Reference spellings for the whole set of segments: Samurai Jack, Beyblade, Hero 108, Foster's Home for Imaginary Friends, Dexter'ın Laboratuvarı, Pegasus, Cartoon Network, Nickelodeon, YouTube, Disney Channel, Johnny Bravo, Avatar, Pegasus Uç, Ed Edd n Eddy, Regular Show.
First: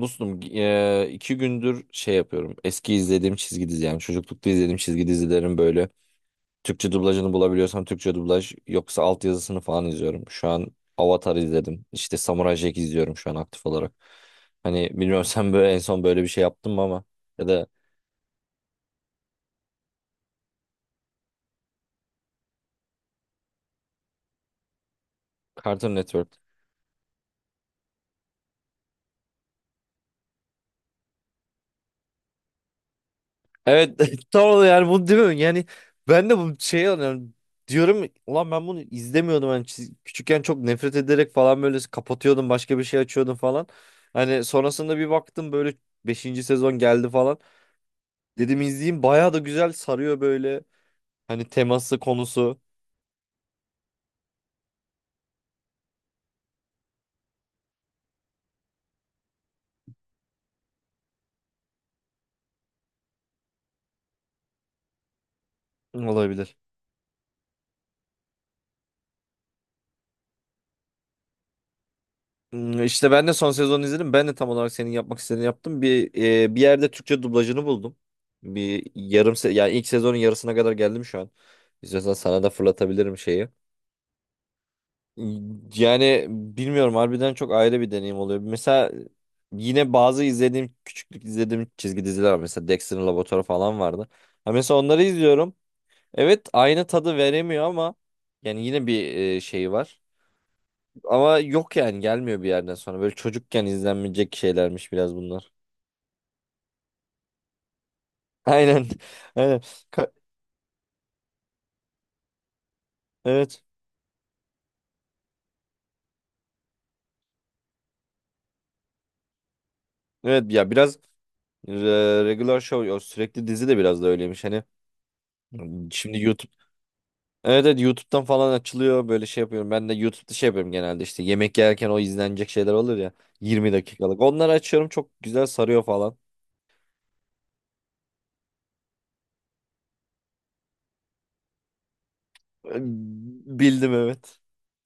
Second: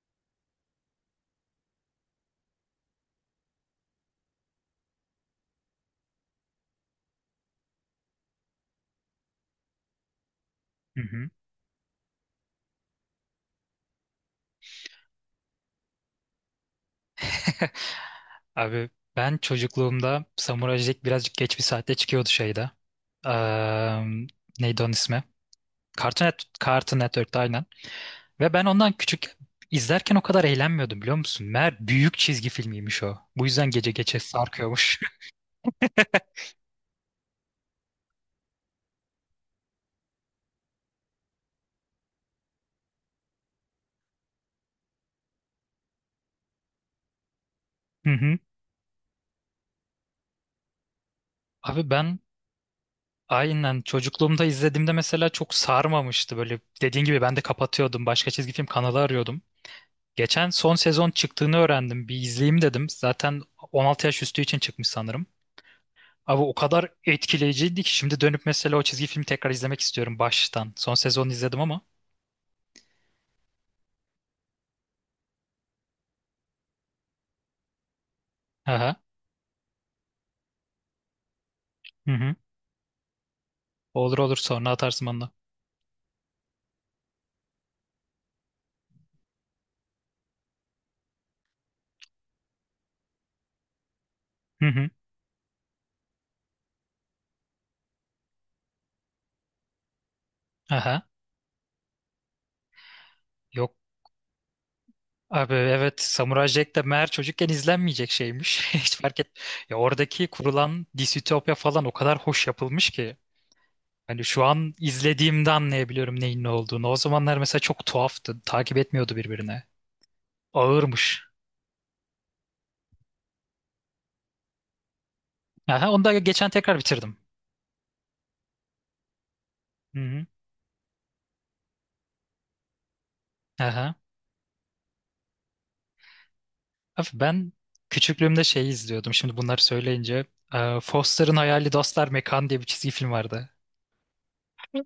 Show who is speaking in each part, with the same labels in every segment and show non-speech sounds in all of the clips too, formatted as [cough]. Speaker 1: Dostum iki gündür şey yapıyorum. Eski izlediğim çizgi dizi, yani çocuklukta izlediğim çizgi dizilerin böyle Türkçe dublajını bulabiliyorsam, Türkçe dublaj yoksa altyazısını falan izliyorum. Şu an
Speaker 2: Hı hı.
Speaker 1: Avatar izledim. İşte Samurai Jack izliyorum şu an aktif olarak. Hani bilmiyorum [laughs] sen böyle en son böyle bir şey yaptın mı, ama ya da
Speaker 2: [laughs] Abi ben çocukluğumda Samurai Jack birazcık geç bir saatte çıkıyordu şeyde. Eee neydi onun ismi?
Speaker 1: Cartoon Network.
Speaker 2: Cartoon Network'te aynen. Ve ben ondan küçük izlerken o kadar eğlenmiyordum biliyor musun? Meğer büyük çizgi filmiymiş o. Bu yüzden gece
Speaker 1: Evet,
Speaker 2: gece
Speaker 1: [laughs] tam olarak yani
Speaker 2: sarkıyormuş.
Speaker 1: bunu demiyorum, yani ben
Speaker 2: [laughs]
Speaker 1: de bu şeyi anlıyorum, diyorum ulan ben bunu izlemiyordum, hani küçükken çok nefret ederek falan böyle kapatıyordum, başka bir şey açıyordum falan, hani sonrasında bir baktım böyle beşinci sezon geldi falan,
Speaker 2: Hı hı.
Speaker 1: dedim izleyeyim, bayağı da güzel sarıyor böyle, hani
Speaker 2: Abi
Speaker 1: teması,
Speaker 2: ben
Speaker 1: konusu.
Speaker 2: aynen çocukluğumda izlediğimde mesela çok sarmamıştı. Böyle dediğin gibi ben de kapatıyordum. Başka çizgi film kanalı arıyordum. Geçen son sezon çıktığını öğrendim. Bir izleyeyim dedim. Zaten 16 yaş üstü için çıkmış sanırım. Abi o
Speaker 1: Olabilir.
Speaker 2: kadar etkileyiciydi ki şimdi dönüp mesela o çizgi filmi tekrar izlemek istiyorum baştan. Son sezonu izledim ama.
Speaker 1: İşte ben de son sezonu izledim. Ben de tam olarak senin yapmak istediğini yaptım. Bir yerde Türkçe dublajını buldum. Bir
Speaker 2: Aha.
Speaker 1: yarım yani ilk sezonun yarısına kadar geldim şu an.
Speaker 2: Hı
Speaker 1: İstiyorsan
Speaker 2: hı.
Speaker 1: sana da fırlatabilirim şeyi.
Speaker 2: Olur olur, sonra atarsın bana.
Speaker 1: Yani bilmiyorum, harbiden çok ayrı bir deneyim oluyor. Mesela yine bazı küçüklük izlediğim çizgi diziler var. Mesela Dexter'ın Laboratuvarı falan vardı. Ha,
Speaker 2: Hı
Speaker 1: mesela
Speaker 2: hı.
Speaker 1: onları izliyorum. Evet, aynı tadı veremiyor ama yani yine bir şey var.
Speaker 2: Aha.
Speaker 1: Ama yok, yani gelmiyor bir yerden sonra. Böyle çocukken
Speaker 2: Yok
Speaker 1: izlenmeyecek şeylermiş biraz bunlar.
Speaker 2: abi, evet, Samurai Jack de meğer çocukken izlenmeyecek
Speaker 1: [laughs]
Speaker 2: şeymiş. [laughs]
Speaker 1: Aynen.
Speaker 2: Hiç fark et.
Speaker 1: Aynen.
Speaker 2: Ya
Speaker 1: Ka-
Speaker 2: oradaki kurulan distopya falan o kadar hoş yapılmış ki.
Speaker 1: evet.
Speaker 2: Hani şu an izlediğimde anlayabiliyorum neyin ne olduğunu. O zamanlar mesela çok tuhaftı. Takip etmiyordu birbirine.
Speaker 1: Evet ya, biraz
Speaker 2: Ağırmış.
Speaker 1: e, regular show, o sürekli dizi de biraz da öyleymiş. Hani
Speaker 2: Aha, onu
Speaker 1: şimdi
Speaker 2: da geçen
Speaker 1: YouTube.
Speaker 2: tekrar bitirdim.
Speaker 1: Evet, evet, YouTube'dan falan açılıyor, böyle şey yapıyorum. Ben de
Speaker 2: Hı hı.
Speaker 1: YouTube'da şey yapıyorum genelde, işte yemek yerken o izlenecek şeyler olur ya, 20
Speaker 2: Aha.
Speaker 1: dakikalık. Onları açıyorum, çok güzel sarıyor falan.
Speaker 2: Abi ben küçüklüğümde şeyi izliyordum. Şimdi bunları söyleyince. Foster'ın Hayali Dostlar Mekan diye bir
Speaker 1: E,
Speaker 2: çizgi film vardı.
Speaker 1: Bildim, evet.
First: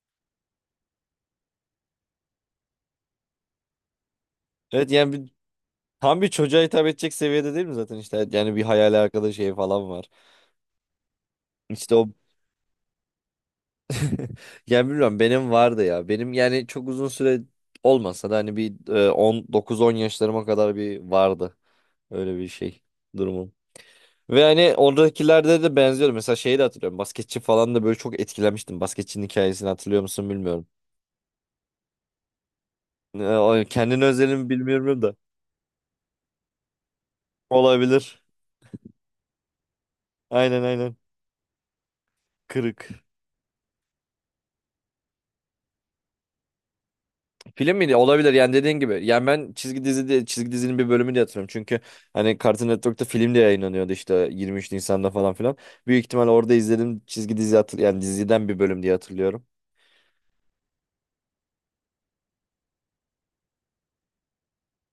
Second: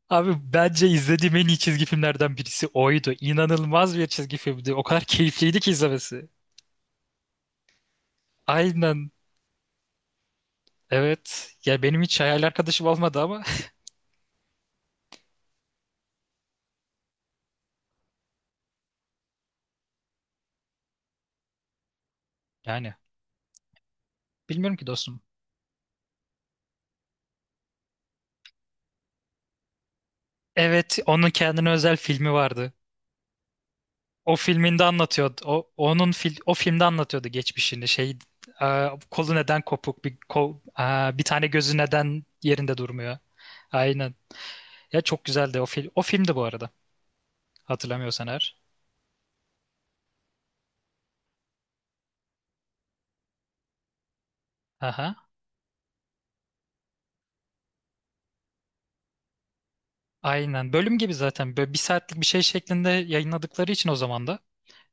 Speaker 2: Abi bence izlediğim en iyi çizgi filmlerden birisi oydu. İnanılmaz bir çizgi filmdi. O
Speaker 1: Evet,
Speaker 2: kadar [laughs]
Speaker 1: yani
Speaker 2: keyifliydi ki
Speaker 1: tam
Speaker 2: izlemesi.
Speaker 1: bir çocuğa hitap edecek seviyede değil mi zaten, işte. Evet, yani bir hayali
Speaker 2: Aynen.
Speaker 1: arkadaş şeyi falan var.
Speaker 2: Evet. Ya
Speaker 1: İşte
Speaker 2: benim
Speaker 1: o.
Speaker 2: hiç hayal arkadaşım olmadı ama
Speaker 1: [laughs] Ya bilmiyorum, benim vardı ya. Benim yani çok uzun süre olmasa da, hani bir 19 10 yaşlarıma kadar bir vardı. Öyle bir
Speaker 2: [laughs]
Speaker 1: şey
Speaker 2: yani
Speaker 1: durumum. Ve hani
Speaker 2: bilmiyorum ki dostum.
Speaker 1: oradakilerde de benziyordu. Mesela şeyi de hatırlıyorum. Basketçi falan da böyle çok etkilenmiştim. Basketçinin hikayesini hatırlıyor musun, bilmiyorum.
Speaker 2: Evet, onun kendine özel filmi vardı.
Speaker 1: Kendine
Speaker 2: O
Speaker 1: özelimi
Speaker 2: filminde
Speaker 1: bilmiyorum da.
Speaker 2: anlatıyordu. O filmde anlatıyordu geçmişini. Şey,
Speaker 1: Olabilir.
Speaker 2: kolu neden kopuk, bir kol,
Speaker 1: Aynen, aynen.
Speaker 2: bir tane gözü neden yerinde
Speaker 1: Kırık.
Speaker 2: durmuyor. Aynen. Ya çok güzeldi o film. O filmdi bu arada.
Speaker 1: Film miydi?
Speaker 2: Hatırlamıyorsan
Speaker 1: Olabilir yani,
Speaker 2: eğer.
Speaker 1: dediğin gibi. Yani ben çizgi dizi çizgi dizinin bir bölümünü de hatırlıyorum. Çünkü hani Cartoon Network'ta film de yayınlanıyordu, işte 23 Nisan'da
Speaker 2: Aha.
Speaker 1: falan filan. Büyük ihtimal orada izledim, çizgi dizi yani diziden bir bölüm diye hatırlıyorum.
Speaker 2: Aynen. Bölüm gibi zaten. Böyle bir saatlik bir şey şeklinde yayınladıkları için o zaman da.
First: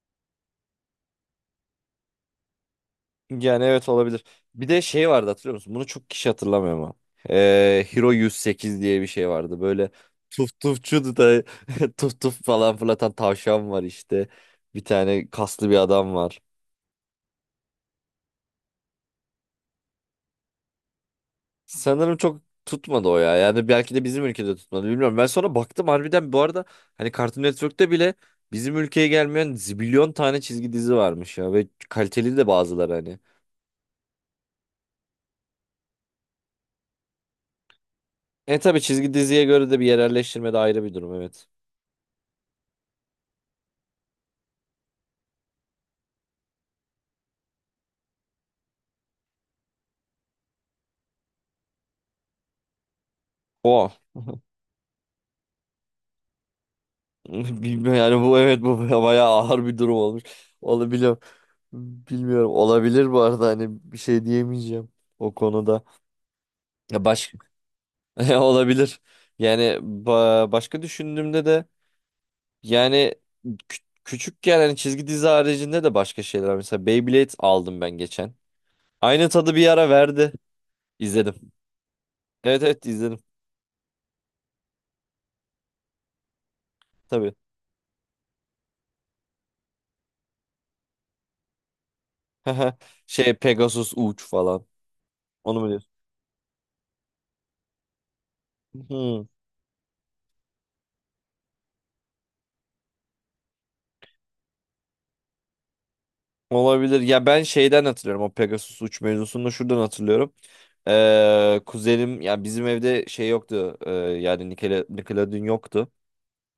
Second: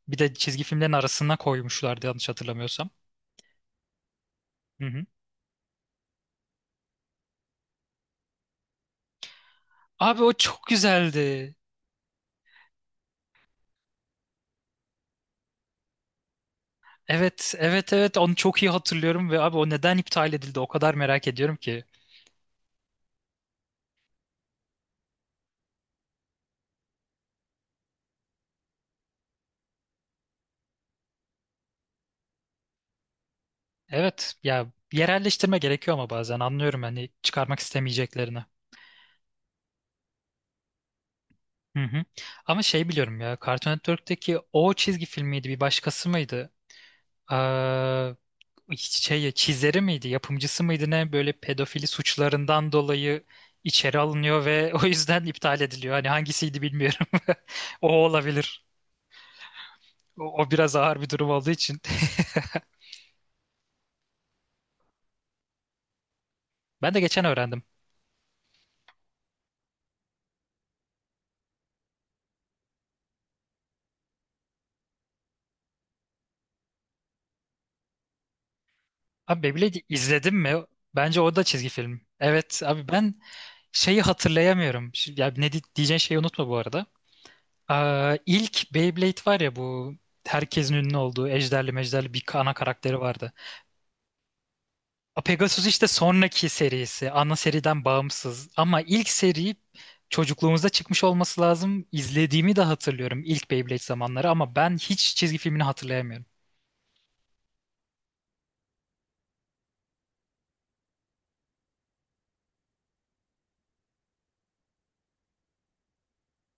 Speaker 2: Bir de çizgi filmlerin arasına koymuşlardı yanlış hatırlamıyorsam.
Speaker 1: Yani evet, olabilir. Bir de
Speaker 2: Hı hı.
Speaker 1: şey vardı, hatırlıyor musun? Bunu çok kişi hatırlamıyor ama. Hero 108 diye bir şey vardı. Böyle
Speaker 2: Abi o
Speaker 1: tuf
Speaker 2: çok
Speaker 1: tufçu da
Speaker 2: güzeldi.
Speaker 1: [laughs] tuf tuf falan fırlatan tavşan var işte. Bir tane kaslı bir adam var.
Speaker 2: Evet, evet, evet. Onu çok iyi hatırlıyorum ve abi o neden iptal edildi o kadar merak ediyorum ki.
Speaker 1: Sanırım çok tutmadı o ya. Yani belki de bizim ülkede tutmadı, bilmiyorum. Ben sonra baktım harbiden, bu arada, hani Cartoon Network'te bile bizim ülkeye gelmeyen zibilyon tane çizgi dizi varmış ya, ve kaliteli de bazıları, hani.
Speaker 2: Evet, ya yerelleştirme gerekiyor ama bazen anlıyorum hani çıkarmak istemeyeceklerini.
Speaker 1: Tabii çizgi diziye göre de bir yerelleştirme de ayrı bir durum, evet.
Speaker 2: Hı hı. Ama şey biliyorum ya, Cartoon Network'teki o çizgi filmiydi bir başkası mıydı? Ee, şey çizeri miydi, yapımcısı mıydı ne, böyle pedofili suçlarından dolayı
Speaker 1: O.
Speaker 2: içeri
Speaker 1: [laughs]
Speaker 2: alınıyor ve [laughs] o yüzden iptal ediliyor. Hani hangisiydi bilmiyorum. [laughs] O
Speaker 1: Bilmiyorum yani, bu evet,
Speaker 2: olabilir.
Speaker 1: bu [laughs] bayağı ağır bir durum olmuş.
Speaker 2: O, o biraz ağır bir
Speaker 1: Olabilir.
Speaker 2: durum olduğu için. [laughs]
Speaker 1: Bilmiyorum. Olabilir bu arada, hani bir şey diyemeyeceğim o konuda.
Speaker 2: Ben de
Speaker 1: Ya
Speaker 2: geçen öğrendim.
Speaker 1: [laughs] olabilir. Yani başka düşündüğümde de. Yani kü- küçükken hani çizgi dizi haricinde de başka şeyler var. Mesela Beyblade aldım ben geçen. Aynı
Speaker 2: Abi
Speaker 1: tadı bir
Speaker 2: Beyblade'i
Speaker 1: ara verdi.
Speaker 2: izledim mi? Bence o da
Speaker 1: İzledim.
Speaker 2: çizgi film. Evet
Speaker 1: Evet, evet,
Speaker 2: abi
Speaker 1: izledim.
Speaker 2: ben şeyi hatırlayamıyorum. Ya ne diyeceğin şeyi unutma bu arada.
Speaker 1: Tabii.
Speaker 2: Aa, ilk Beyblade var ya, bu herkesin ünlü olduğu ejderli mejderli bir ana
Speaker 1: [laughs]
Speaker 2: karakteri vardı.
Speaker 1: Şey, Pegasus Uç falan. Onu
Speaker 2: Pegasus
Speaker 1: mu
Speaker 2: işte
Speaker 1: diyorsun?
Speaker 2: sonraki serisi. Ana seriden bağımsız. Ama ilk
Speaker 1: Hmm,
Speaker 2: seri çocukluğumuzda çıkmış olması lazım. İzlediğimi de hatırlıyorum ilk Beyblade zamanları ama ben hiç çizgi filmini hatırlayamıyorum.
Speaker 1: olabilir. Ya ben şeyden hatırlıyorum. O Pegasus Uç mevzusunu da şuradan hatırlıyorum. Kuzenim, yani bizim evde şey yoktu. Yani Nickelodeon yoktu.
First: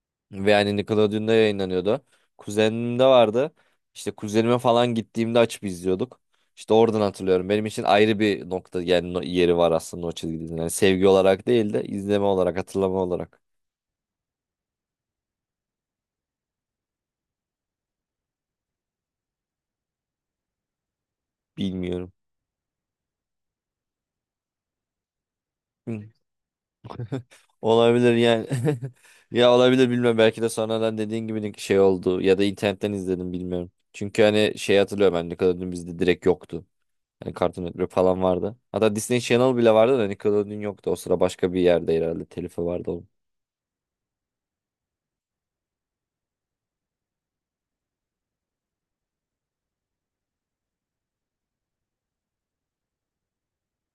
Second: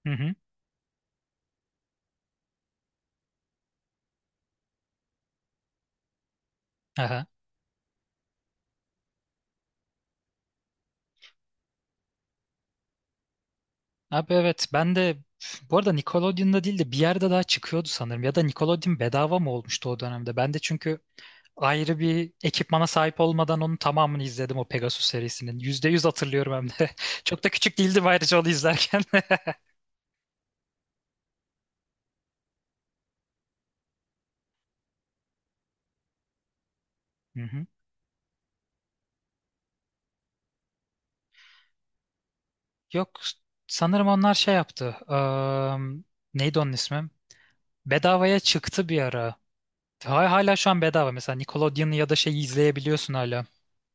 Speaker 2: Hı hı.
Speaker 1: Ve yani Nickelodeon'da yayınlanıyordu. Kuzenimde vardı. İşte kuzenime falan gittiğimde açıp izliyorduk. İşte oradan
Speaker 2: Aha.
Speaker 1: hatırlıyorum. Benim için ayrı bir nokta, yani yeri var aslında o çizgi. Yani sevgi olarak değil de izleme olarak, hatırlama olarak.
Speaker 2: Abi evet, ben de bu arada Nickelodeon'da değil de bir yerde daha çıkıyordu sanırım. Ya da Nickelodeon bedava mı olmuştu o dönemde? Ben de çünkü ayrı
Speaker 1: Bilmiyorum.
Speaker 2: bir ekipmana sahip olmadan onun tamamını izledim o Pegasus serisinin. yüzde
Speaker 1: Hı.
Speaker 2: yüz hatırlıyorum hem de. [laughs] Çok da küçük değildim
Speaker 1: Olabilir
Speaker 2: ayrıca
Speaker 1: yani.
Speaker 2: onu izlerken. [laughs]
Speaker 1: [laughs] Ya olabilir, bilmiyorum. Belki de sonradan dediğin gibi şey oldu. Ya da internetten izledim, bilmiyorum. Çünkü hani şey hatırlıyorum, ben Nickelodeon bizde direkt yoktu. Hani
Speaker 2: Hı
Speaker 1: Cartoon
Speaker 2: hı.
Speaker 1: Network falan vardı. Hatta Disney Channel bile vardı da Nickelodeon yoktu. O sıra başka bir yerde herhalde telifi vardı.
Speaker 2: Yok sanırım onlar şey yaptı. Neydi onun ismi? Bedavaya çıktı bir ara. Hala şu an bedava. Mesela Nickelodeon ya da şeyi izleyebiliyorsun hala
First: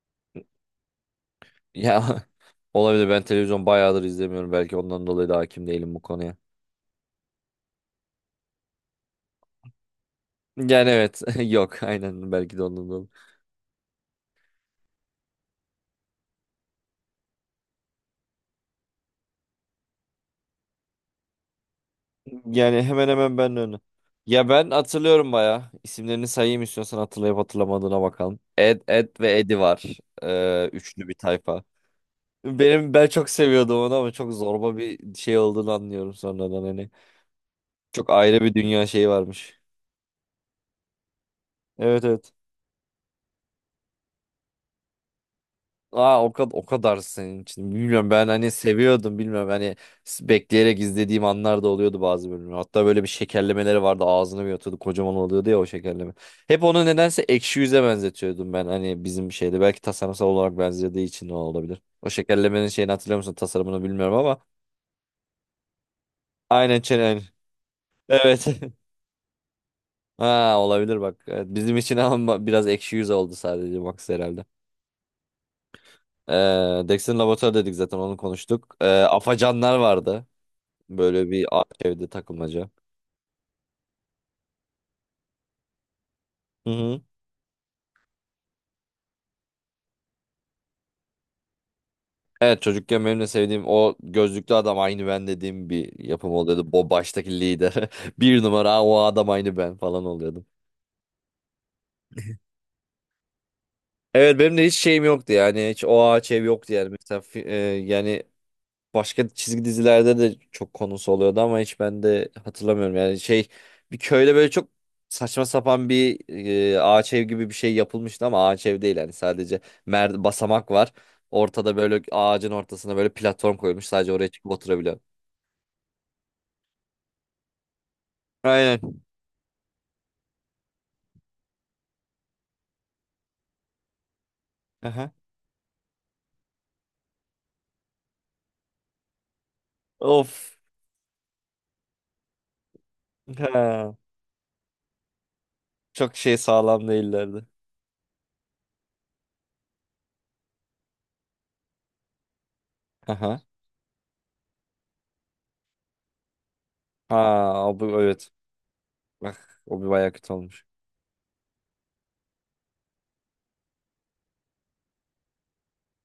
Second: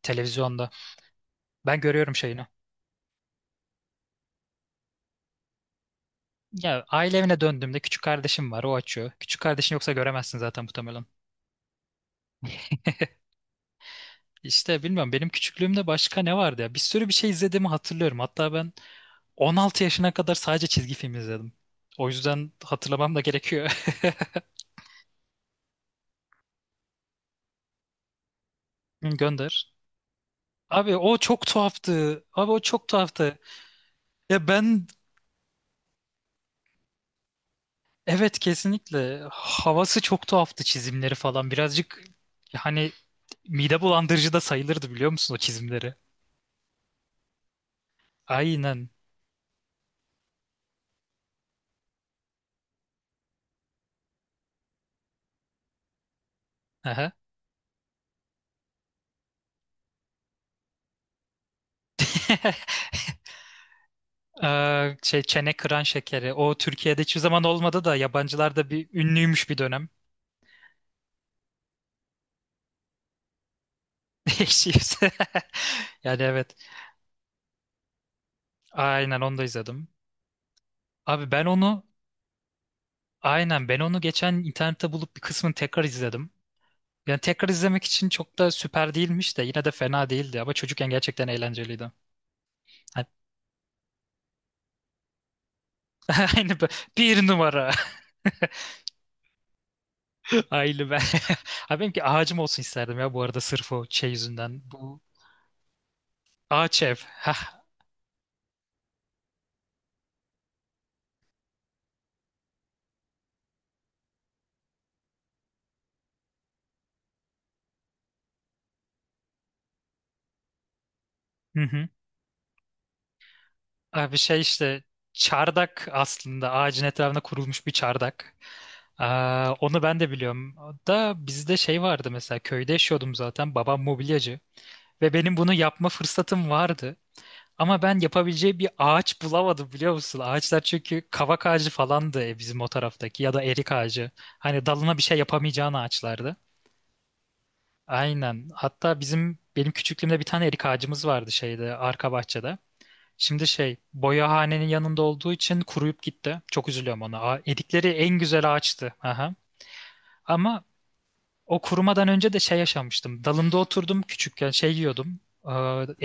Speaker 2: televizyonda. Ben
Speaker 1: Ya
Speaker 2: görüyorum
Speaker 1: [laughs]
Speaker 2: şeyini.
Speaker 1: olabilir, ben televizyon bayağıdır izlemiyorum. Belki ondan dolayı da hakim değilim bu konuya.
Speaker 2: Ya aile evine döndüğümde küçük kardeşim var, o açıyor. Küçük kardeşin yoksa göremezsin zaten
Speaker 1: Yani
Speaker 2: muhtemelen.
Speaker 1: evet, [laughs] yok aynen, belki de ondan dolayı.
Speaker 2: İşte bilmiyorum benim küçüklüğümde başka ne vardı ya. Bir sürü bir şey izlediğimi hatırlıyorum. Hatta ben 16 yaşına kadar sadece çizgi film izledim. O yüzden
Speaker 1: Yani hemen
Speaker 2: hatırlamam da
Speaker 1: hemen ben de
Speaker 2: gerekiyor.
Speaker 1: öyle. Ya ben hatırlıyorum bayağı. İsimlerini sayayım istiyorsan, hatırlayıp hatırlamadığına bakalım. Ed, Ed
Speaker 2: [laughs]
Speaker 1: ve Eddie
Speaker 2: Gönder.
Speaker 1: var.
Speaker 2: Abi
Speaker 1: Üçlü bir
Speaker 2: o çok
Speaker 1: tayfa.
Speaker 2: tuhaftı. Abi o çok
Speaker 1: Ben çok
Speaker 2: tuhaftı.
Speaker 1: seviyordum onu ama çok
Speaker 2: Ya
Speaker 1: zorba
Speaker 2: ben,
Speaker 1: bir şey olduğunu anlıyorum sonradan, hani. Çok
Speaker 2: evet,
Speaker 1: ayrı bir dünya şeyi
Speaker 2: kesinlikle
Speaker 1: varmış.
Speaker 2: havası çok tuhaftı, çizimleri falan.
Speaker 1: Evet,
Speaker 2: Birazcık
Speaker 1: evet.
Speaker 2: hani mide bulandırıcı da sayılırdı biliyor musun o çizimleri?
Speaker 1: Aa, o kadar, o kadar senin için. Bilmiyorum, ben hani
Speaker 2: Aynen.
Speaker 1: seviyordum, bilmiyorum, hani bekleyerek izlediğim anlar da oluyordu bazı bölümler. Hatta böyle bir şekerlemeleri vardı, ağzını bir atıyordu kocaman oluyordu ya o şekerleme. Hep onu
Speaker 2: Aha.
Speaker 1: nedense ekşi yüze benzetiyordum ben, hani bizim şeyde belki tasarımsal olarak benzediği için o olabilir. O şekerlemenin
Speaker 2: [laughs]
Speaker 1: şeyini hatırlıyor musun, tasarımını bilmiyorum ama,
Speaker 2: Şey çene kıran şekeri. O
Speaker 1: aynen
Speaker 2: Türkiye'de hiçbir
Speaker 1: çenen.
Speaker 2: zaman olmadı da
Speaker 1: Evet.
Speaker 2: yabancılarda bir
Speaker 1: [laughs]
Speaker 2: ünlüymüş bir dönem.
Speaker 1: Ha, olabilir bak. Evet, bizim için ama biraz ekşi yüz oldu sadece Max
Speaker 2: [laughs]
Speaker 1: herhalde.
Speaker 2: Eşiyse. Yani evet.
Speaker 1: Dex'in laboratuvarı dedik, zaten onu konuştuk.
Speaker 2: Aynen, onu da
Speaker 1: Afacanlar
Speaker 2: izledim.
Speaker 1: vardı.
Speaker 2: Abi
Speaker 1: Böyle
Speaker 2: ben
Speaker 1: bir
Speaker 2: onu
Speaker 1: evde takılmaca.
Speaker 2: aynen ben onu geçen internette bulup bir kısmını tekrar izledim.
Speaker 1: Hı hı.
Speaker 2: Yani tekrar izlemek için çok da süper değilmiş de yine de fena değildi ama çocukken gerçekten eğlenceliydi.
Speaker 1: Evet, çocukken
Speaker 2: Hani-
Speaker 1: benim de sevdiğim o gözlüklü adam aynı ben dediğim bir yapım
Speaker 2: [laughs] Aynı bu-
Speaker 1: oluyordu. O
Speaker 2: bir
Speaker 1: baştaki
Speaker 2: numara
Speaker 1: lider. [laughs] Bir numara. "Aa, o adam aynı ben" falan oluyordum.
Speaker 2: [laughs] aile ben. [laughs] Abi benimki ağacım olsun isterdim ya bu arada sırf o şey
Speaker 1: Evet, benim
Speaker 2: yüzünden.
Speaker 1: de hiç
Speaker 2: Bu
Speaker 1: şeyim yoktu yani. Hiç o ağaç ev yoktu
Speaker 2: ağaç
Speaker 1: yani.
Speaker 2: ev.
Speaker 1: Mesela
Speaker 2: Hah.
Speaker 1: yani başka çizgi dizilerde de çok konusu oluyordu ama hiç ben de hatırlamıyorum. Yani şey, bir köyde böyle çok saçma sapan bir ağaç ev gibi bir şey yapılmıştı ama ağaç ev değil yani, sadece basamak var.
Speaker 2: Hı
Speaker 1: Ortada
Speaker 2: hı.
Speaker 1: böyle ağacın ortasına böyle platform koyulmuş, sadece
Speaker 2: Abi
Speaker 1: oraya
Speaker 2: şey
Speaker 1: çıkıp
Speaker 2: işte
Speaker 1: oturabiliyor.
Speaker 2: çardak, aslında ağacın etrafına kurulmuş bir çardak.
Speaker 1: Aynen.
Speaker 2: Aa, onu ben de biliyorum. Da bizde şey vardı, mesela köyde yaşıyordum, zaten babam mobilyacı
Speaker 1: Aha.
Speaker 2: ve benim bunu yapma fırsatım vardı. Ama ben yapabileceği bir ağaç bulamadım biliyor musun?
Speaker 1: Of.
Speaker 2: Ağaçlar çünkü kavak ağacı falandı bizim o taraftaki, ya da erik
Speaker 1: Ha.
Speaker 2: ağacı. Hani dalına bir şey yapamayacağın
Speaker 1: Çok şey
Speaker 2: ağaçlardı.
Speaker 1: sağlam değillerdi.
Speaker 2: Aynen. Hatta bizim, benim küçüklüğümde bir tane erik ağacımız vardı şeyde, arka bahçede.
Speaker 1: Aha.
Speaker 2: Şimdi şey boyahanenin yanında olduğu için kuruyup gitti. Çok üzülüyorum ona.
Speaker 1: Ha, o
Speaker 2: Erikleri
Speaker 1: bu,
Speaker 2: en
Speaker 1: evet.
Speaker 2: güzel ağaçtı. Aha.
Speaker 1: Bak, o bir bayağı kötü
Speaker 2: Ama
Speaker 1: olmuş.
Speaker 2: o kurumadan önce de şey yaşamıştım. Dalında oturdum küçükken, şey yiyordum. Ee,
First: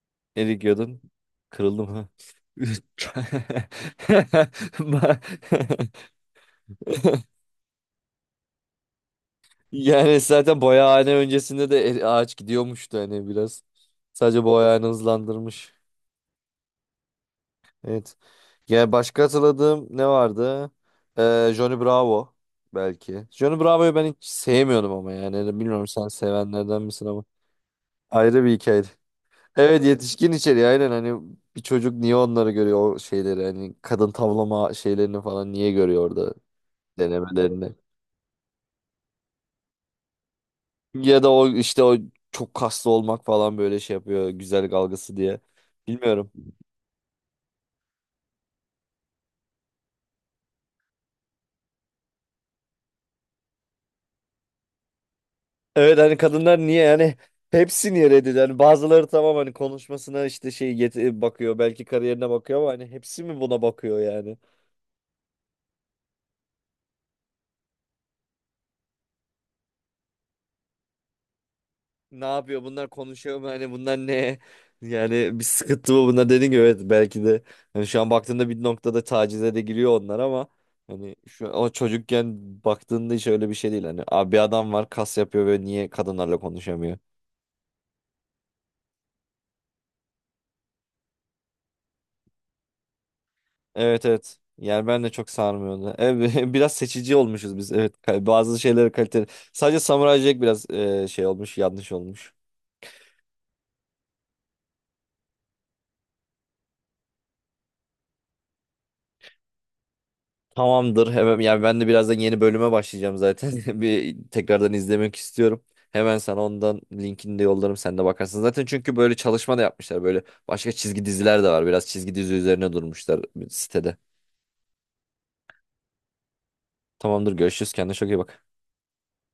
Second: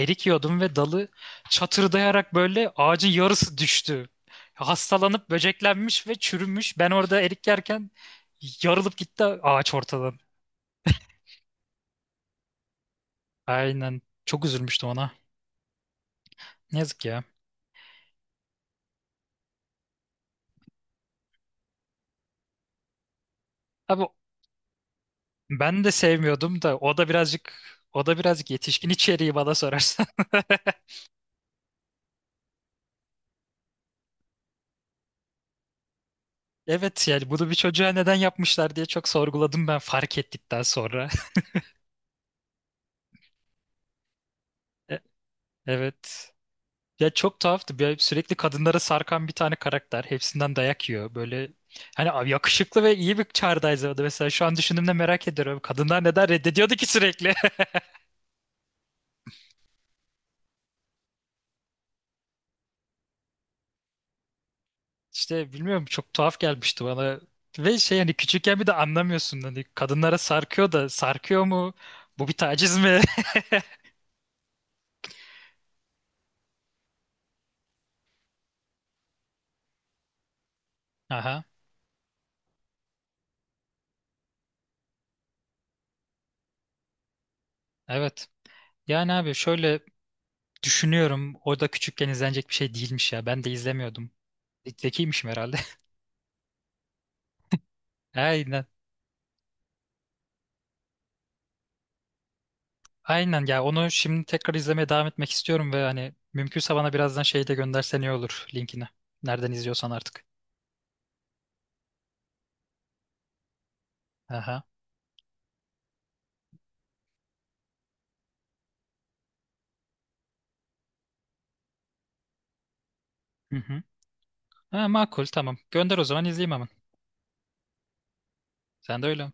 Speaker 2: Erik yiyordum
Speaker 1: Erik
Speaker 2: ve
Speaker 1: yodun
Speaker 2: dalı
Speaker 1: kırıldı mı?
Speaker 2: çatırdayarak böyle ağacın yarısı
Speaker 1: [laughs]
Speaker 2: düştü. Hastalanıp böceklenmiş ve çürümüş. Ben orada erik yerken yarılıp gitti ağaç ortadan.
Speaker 1: Yani zaten boyahane öncesinde de ağaç gidiyormuştu hani, biraz.
Speaker 2: Aynen.
Speaker 1: Sadece
Speaker 2: Çok
Speaker 1: boyahane
Speaker 2: üzülmüştüm ona.
Speaker 1: hızlandırmış.
Speaker 2: Ne yazık ya.
Speaker 1: Evet. Yani başka hatırladığım ne vardı? Johnny Bravo belki. Johnny Bravo'yu
Speaker 2: Abi
Speaker 1: ben hiç sevmiyordum ama, yani. Hani
Speaker 2: ben
Speaker 1: bilmiyorum,
Speaker 2: de
Speaker 1: sen
Speaker 2: sevmiyordum da
Speaker 1: sevenlerden
Speaker 2: o
Speaker 1: misin
Speaker 2: da
Speaker 1: ama.
Speaker 2: birazcık o da
Speaker 1: Ayrı
Speaker 2: birazcık
Speaker 1: bir hikayeydi.
Speaker 2: yetişkin içeriği bana
Speaker 1: Evet,
Speaker 2: sorarsan.
Speaker 1: yetişkin içeriği aynen,
Speaker 2: [laughs]
Speaker 1: hani bir çocuk niye onları görüyor, o şeyleri, hani kadın tavlama şeylerini falan niye görüyor orada,
Speaker 2: Evet yani bunu bir
Speaker 1: denemelerini.
Speaker 2: çocuğa neden yapmışlar diye çok sorguladım ben fark ettikten sonra.
Speaker 1: Ya da o işte o çok kaslı olmak falan, böyle şey yapıyor, güzellik
Speaker 2: [laughs] E-
Speaker 1: algısı diye. Bilmiyorum.
Speaker 2: Evet. Ya çok tuhaftı. Sürekli kadınlara sarkan bir tane karakter. Hepsinden dayak yiyor. Böyle hani abi yakışıklı ve iyi bir çağrıdayız orada. Mesela şu an düşündüğümde merak ediyorum.
Speaker 1: Evet,
Speaker 2: Kadınlar
Speaker 1: hani
Speaker 2: neden
Speaker 1: kadınlar
Speaker 2: reddediyordu
Speaker 1: niye
Speaker 2: ki
Speaker 1: yani
Speaker 2: sürekli?
Speaker 1: hepsini reddediyor? Yani bazıları tamam, hani konuşmasına işte şey bakıyor, belki kariyerine bakıyor, ama hani hepsi mi buna bakıyor yani?
Speaker 2: [laughs] İşte bilmiyorum, çok tuhaf gelmişti bana. Ve şey hani küçükken bir de anlamıyorsun. Hani kadınlara sarkıyor da sarkıyor mu?
Speaker 1: Ne
Speaker 2: Bu bir
Speaker 1: yapıyor
Speaker 2: taciz
Speaker 1: bunlar,
Speaker 2: mi?
Speaker 1: konuşuyor mu, hani bunlar ne? Yani bir sıkıntı mı bunlar, dediğin gibi, evet, belki de hani şu an baktığında bir noktada tacize de giriyor onlar, ama
Speaker 2: [laughs]
Speaker 1: hani
Speaker 2: Aha,
Speaker 1: şu, o çocukken baktığında hiç öyle bir şey değil, hani abi bir adam var, kas yapıyor ve niye kadınlarla konuşamıyor?
Speaker 2: evet. Yani abi şöyle düşünüyorum. O da küçükken izlenecek bir şey değilmiş ya. Ben de
Speaker 1: Evet,
Speaker 2: izlemiyordum.
Speaker 1: evet. Yani ben de çok
Speaker 2: Zekiymişim herhalde.
Speaker 1: sarmıyordu. Evet, [laughs] biraz seçici olmuşuz biz. Evet,
Speaker 2: [laughs]
Speaker 1: bazı
Speaker 2: Aynen.
Speaker 1: şeyleri kaliteli. Sadece Samuray Jack biraz şey olmuş, yanlış olmuş.
Speaker 2: Aynen ya, onu şimdi tekrar izlemeye devam etmek istiyorum ve hani mümkünse bana birazdan şeyi de göndersen iyi olur, linkini. Nereden izliyorsan artık.
Speaker 1: Tamamdır. Hemen, yani ben de birazdan yeni bölüme başlayacağım zaten. [laughs] Bir
Speaker 2: Aha.
Speaker 1: tekrardan izlemek istiyorum. Hemen sana ondan linkini de yollarım. Sen de bakarsın. Zaten çünkü böyle çalışma da yapmışlar. Böyle başka çizgi diziler de var. Biraz çizgi dizi üzerine durmuşlar
Speaker 2: Hı hı.
Speaker 1: sitede.
Speaker 2: Ha, makul, tamam. Gönder o zaman, izleyeyim hemen.
Speaker 1: Tamamdır. Görüşürüz. Kendine çok iyi bak.
Speaker 2: Sen de öyle.